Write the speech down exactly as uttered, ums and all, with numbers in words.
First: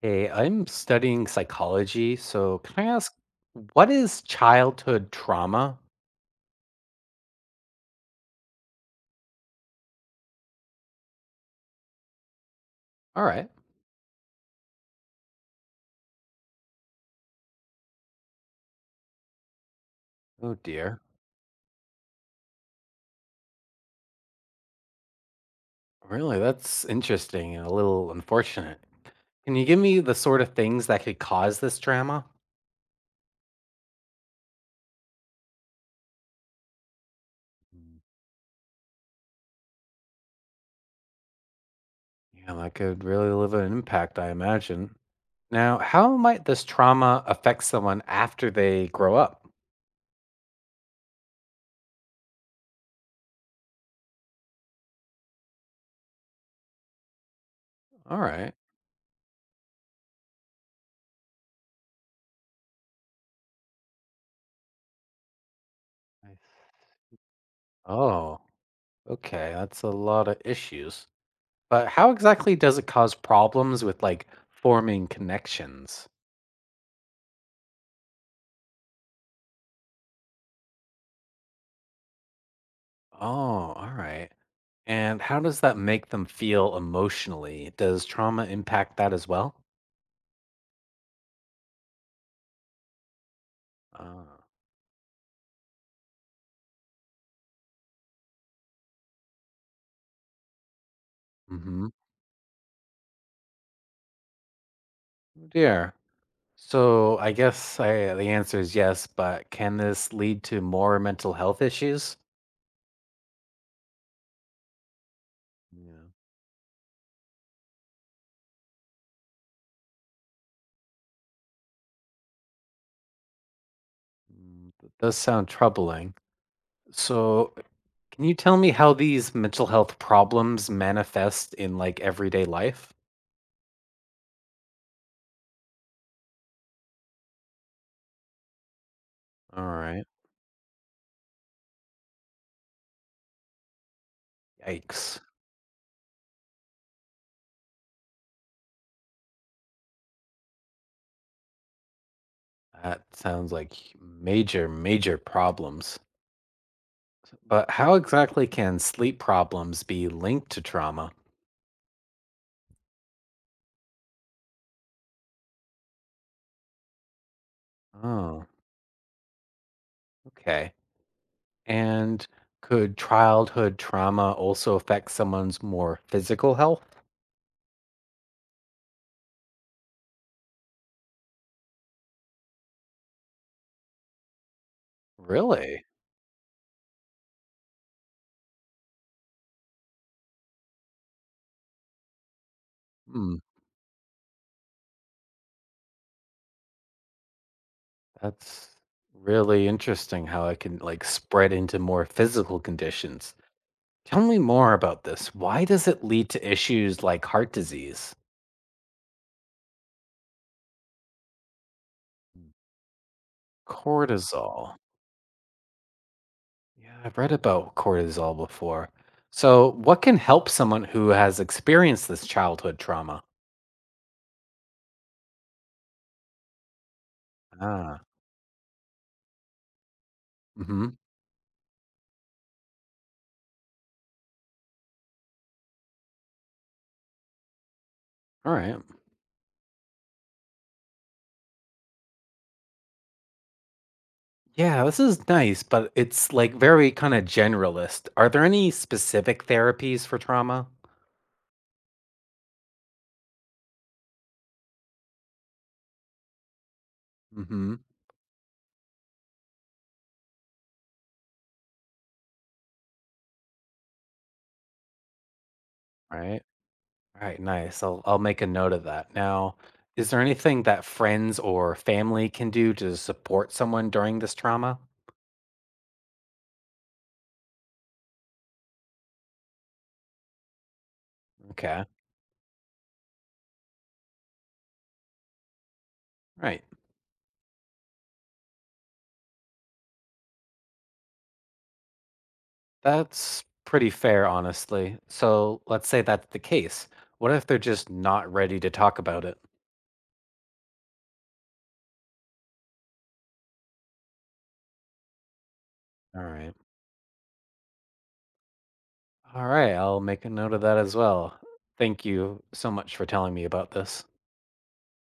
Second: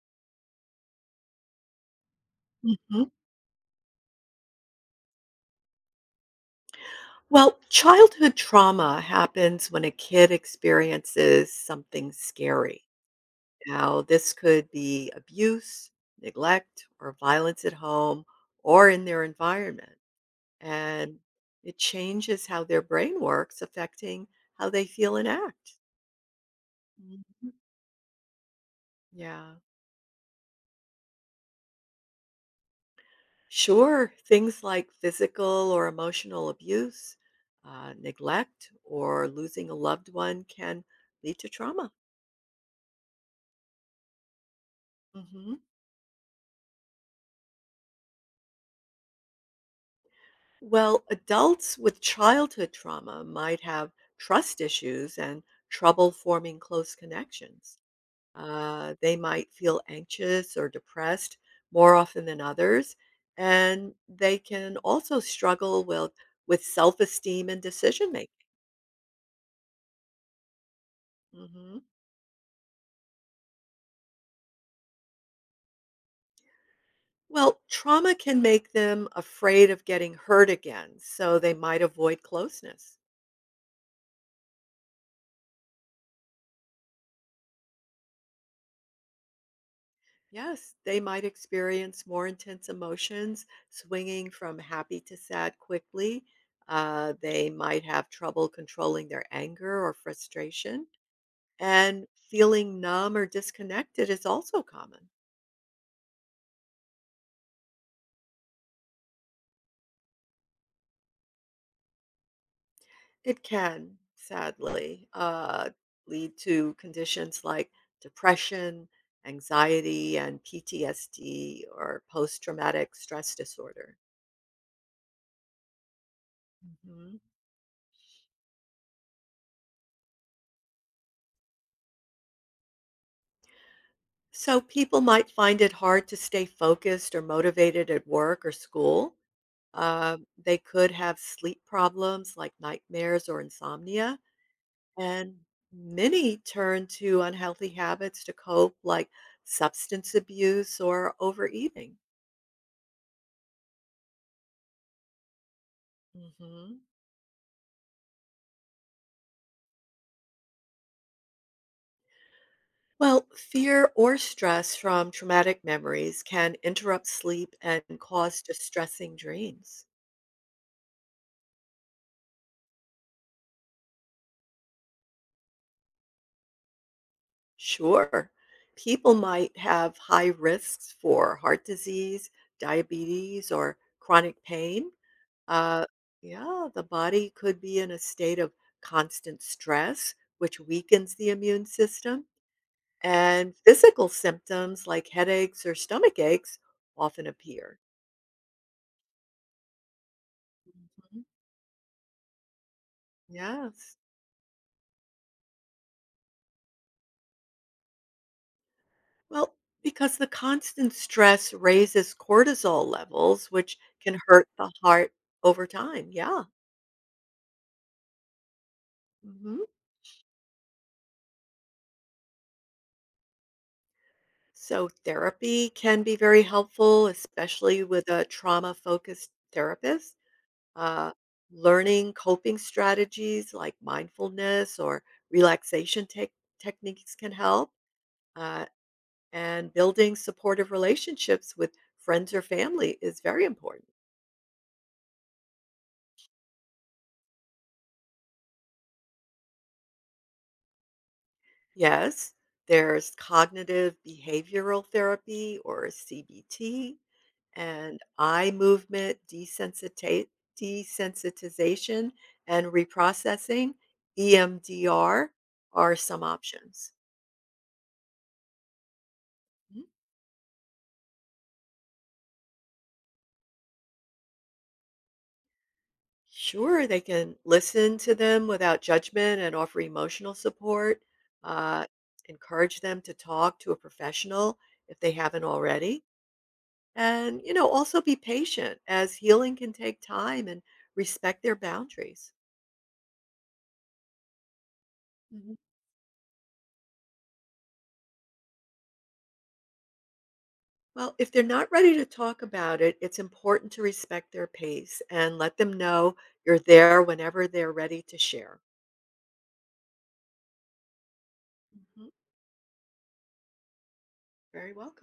Hey, I'm studying psychology, so can I Mhm. ask what is childhood trauma? Well, childhood trauma happens when a kid experiences something scary. All right. Now, this could be abuse, neglect, or violence at home or in their environment. Oh dear. And it changes how their brain works, affecting how they feel and act. Really? That's Mhm. interesting and a little unfortunate. Yeah. Can you give me the sort of things that could cause this trauma? Sure. Things like physical or emotional abuse, uh, Mm, neglect, or losing a loved one can lead to trauma. yeah, that could really leave an impact, I imagine. Mhm. Now, how might this trauma affect someone after they grow up? Well, adults with childhood trauma might have trust issues and trouble forming close connections. All right. Uh, they might feel anxious or depressed more often than others, and they can also struggle with, I- with self esteem and decision making. Oh, okay. That's a lot of issues. Mhm. But how exactly does it cause problems with like forming connections? Well, trauma can make them afraid of getting hurt again, so they might avoid closeness. Oh, all right. And how does that make them feel emotionally? Does trauma impact that as well? Yes, they might experience more intense emotions, swinging Uh, from happy to sad quickly. Uh, they might have trouble controlling their anger or frustration. mm-hmm. And feeling numb or disconnected is also common. Oh, dear. So I guess I, the answer is yes, but can this lead to more mental health issues? It can, sadly, uh, Yeah. lead to conditions like depression, anxiety, and P T S D or post traumatic stress disorder. Mm, that does sound troubling. Mhm. So can you tell me how these mental health problems manifest in like everyday life? So people might find it hard to stay focused or motivated at work or school. All right. Uh, they could have sleep problems like nightmares or insomnia. Yikes. And many turn to unhealthy habits to cope, like substance abuse or overeating. That sounds like major, major problems. hmm But how exactly can sleep problems be linked to trauma? Well, fear or stress from traumatic memories can interrupt sleep and cause Oh, distressing dreams. okay. And could childhood trauma also affect someone's more physical health? Sure. People might have high risks for heart disease, diabetes, or chronic pain. Uh, Really? yeah, the body could be in a state of constant stress, which weakens the immune system. Hmm. And physical symptoms like headaches or stomach aches often appear. That's really interesting how it can like Mhm. spread into more physical conditions. Yes. Tell me more about this. Why does it lead to issues like heart disease? Well, because the constant stress raises cortisol levels, which can hurt the Cortisol. heart over time. Yeah. Yeah, I've read about cortisol before. Hmm. So, what can help someone who has experienced this childhood trauma? So, therapy can be very helpful, especially Ah, with a trauma focused therapist. mm-hmm. Uh, Learning coping strategies like mindfulness or relaxation tech techniques can help. All Uh, right. and building supportive relationships with friends or family is very important. Yeah, this is nice, but it's like very kind of generalist. Are there any specific therapies for trauma? Yes, there's cognitive behavioral therapy or C B T Mm-hmm. and eye movement desensita- desensitization and reprocessing, E M D R are some Right. options. All right. Nice. I'll I'll make a note of that. Now, Mhm. is there anything that friends or family can do to support someone during this trauma? Sure, they can listen to them without judgment and offer emotional support, Okay. uh, encourage them to talk to a professional if they haven't already. Right. And, you know, also be patient as healing can take time and respect their boundaries. That's pretty fair, honestly. Mhm. So let's say that's the case. What if they're just not ready to talk about it? Well, if they're not ready to talk about it, it's important to respect their pace and let them know All right. you're there whenever they're ready to share. All right. I'll make a note of that as well. Thank Mhm. you so much for telling me about this. Very welcome.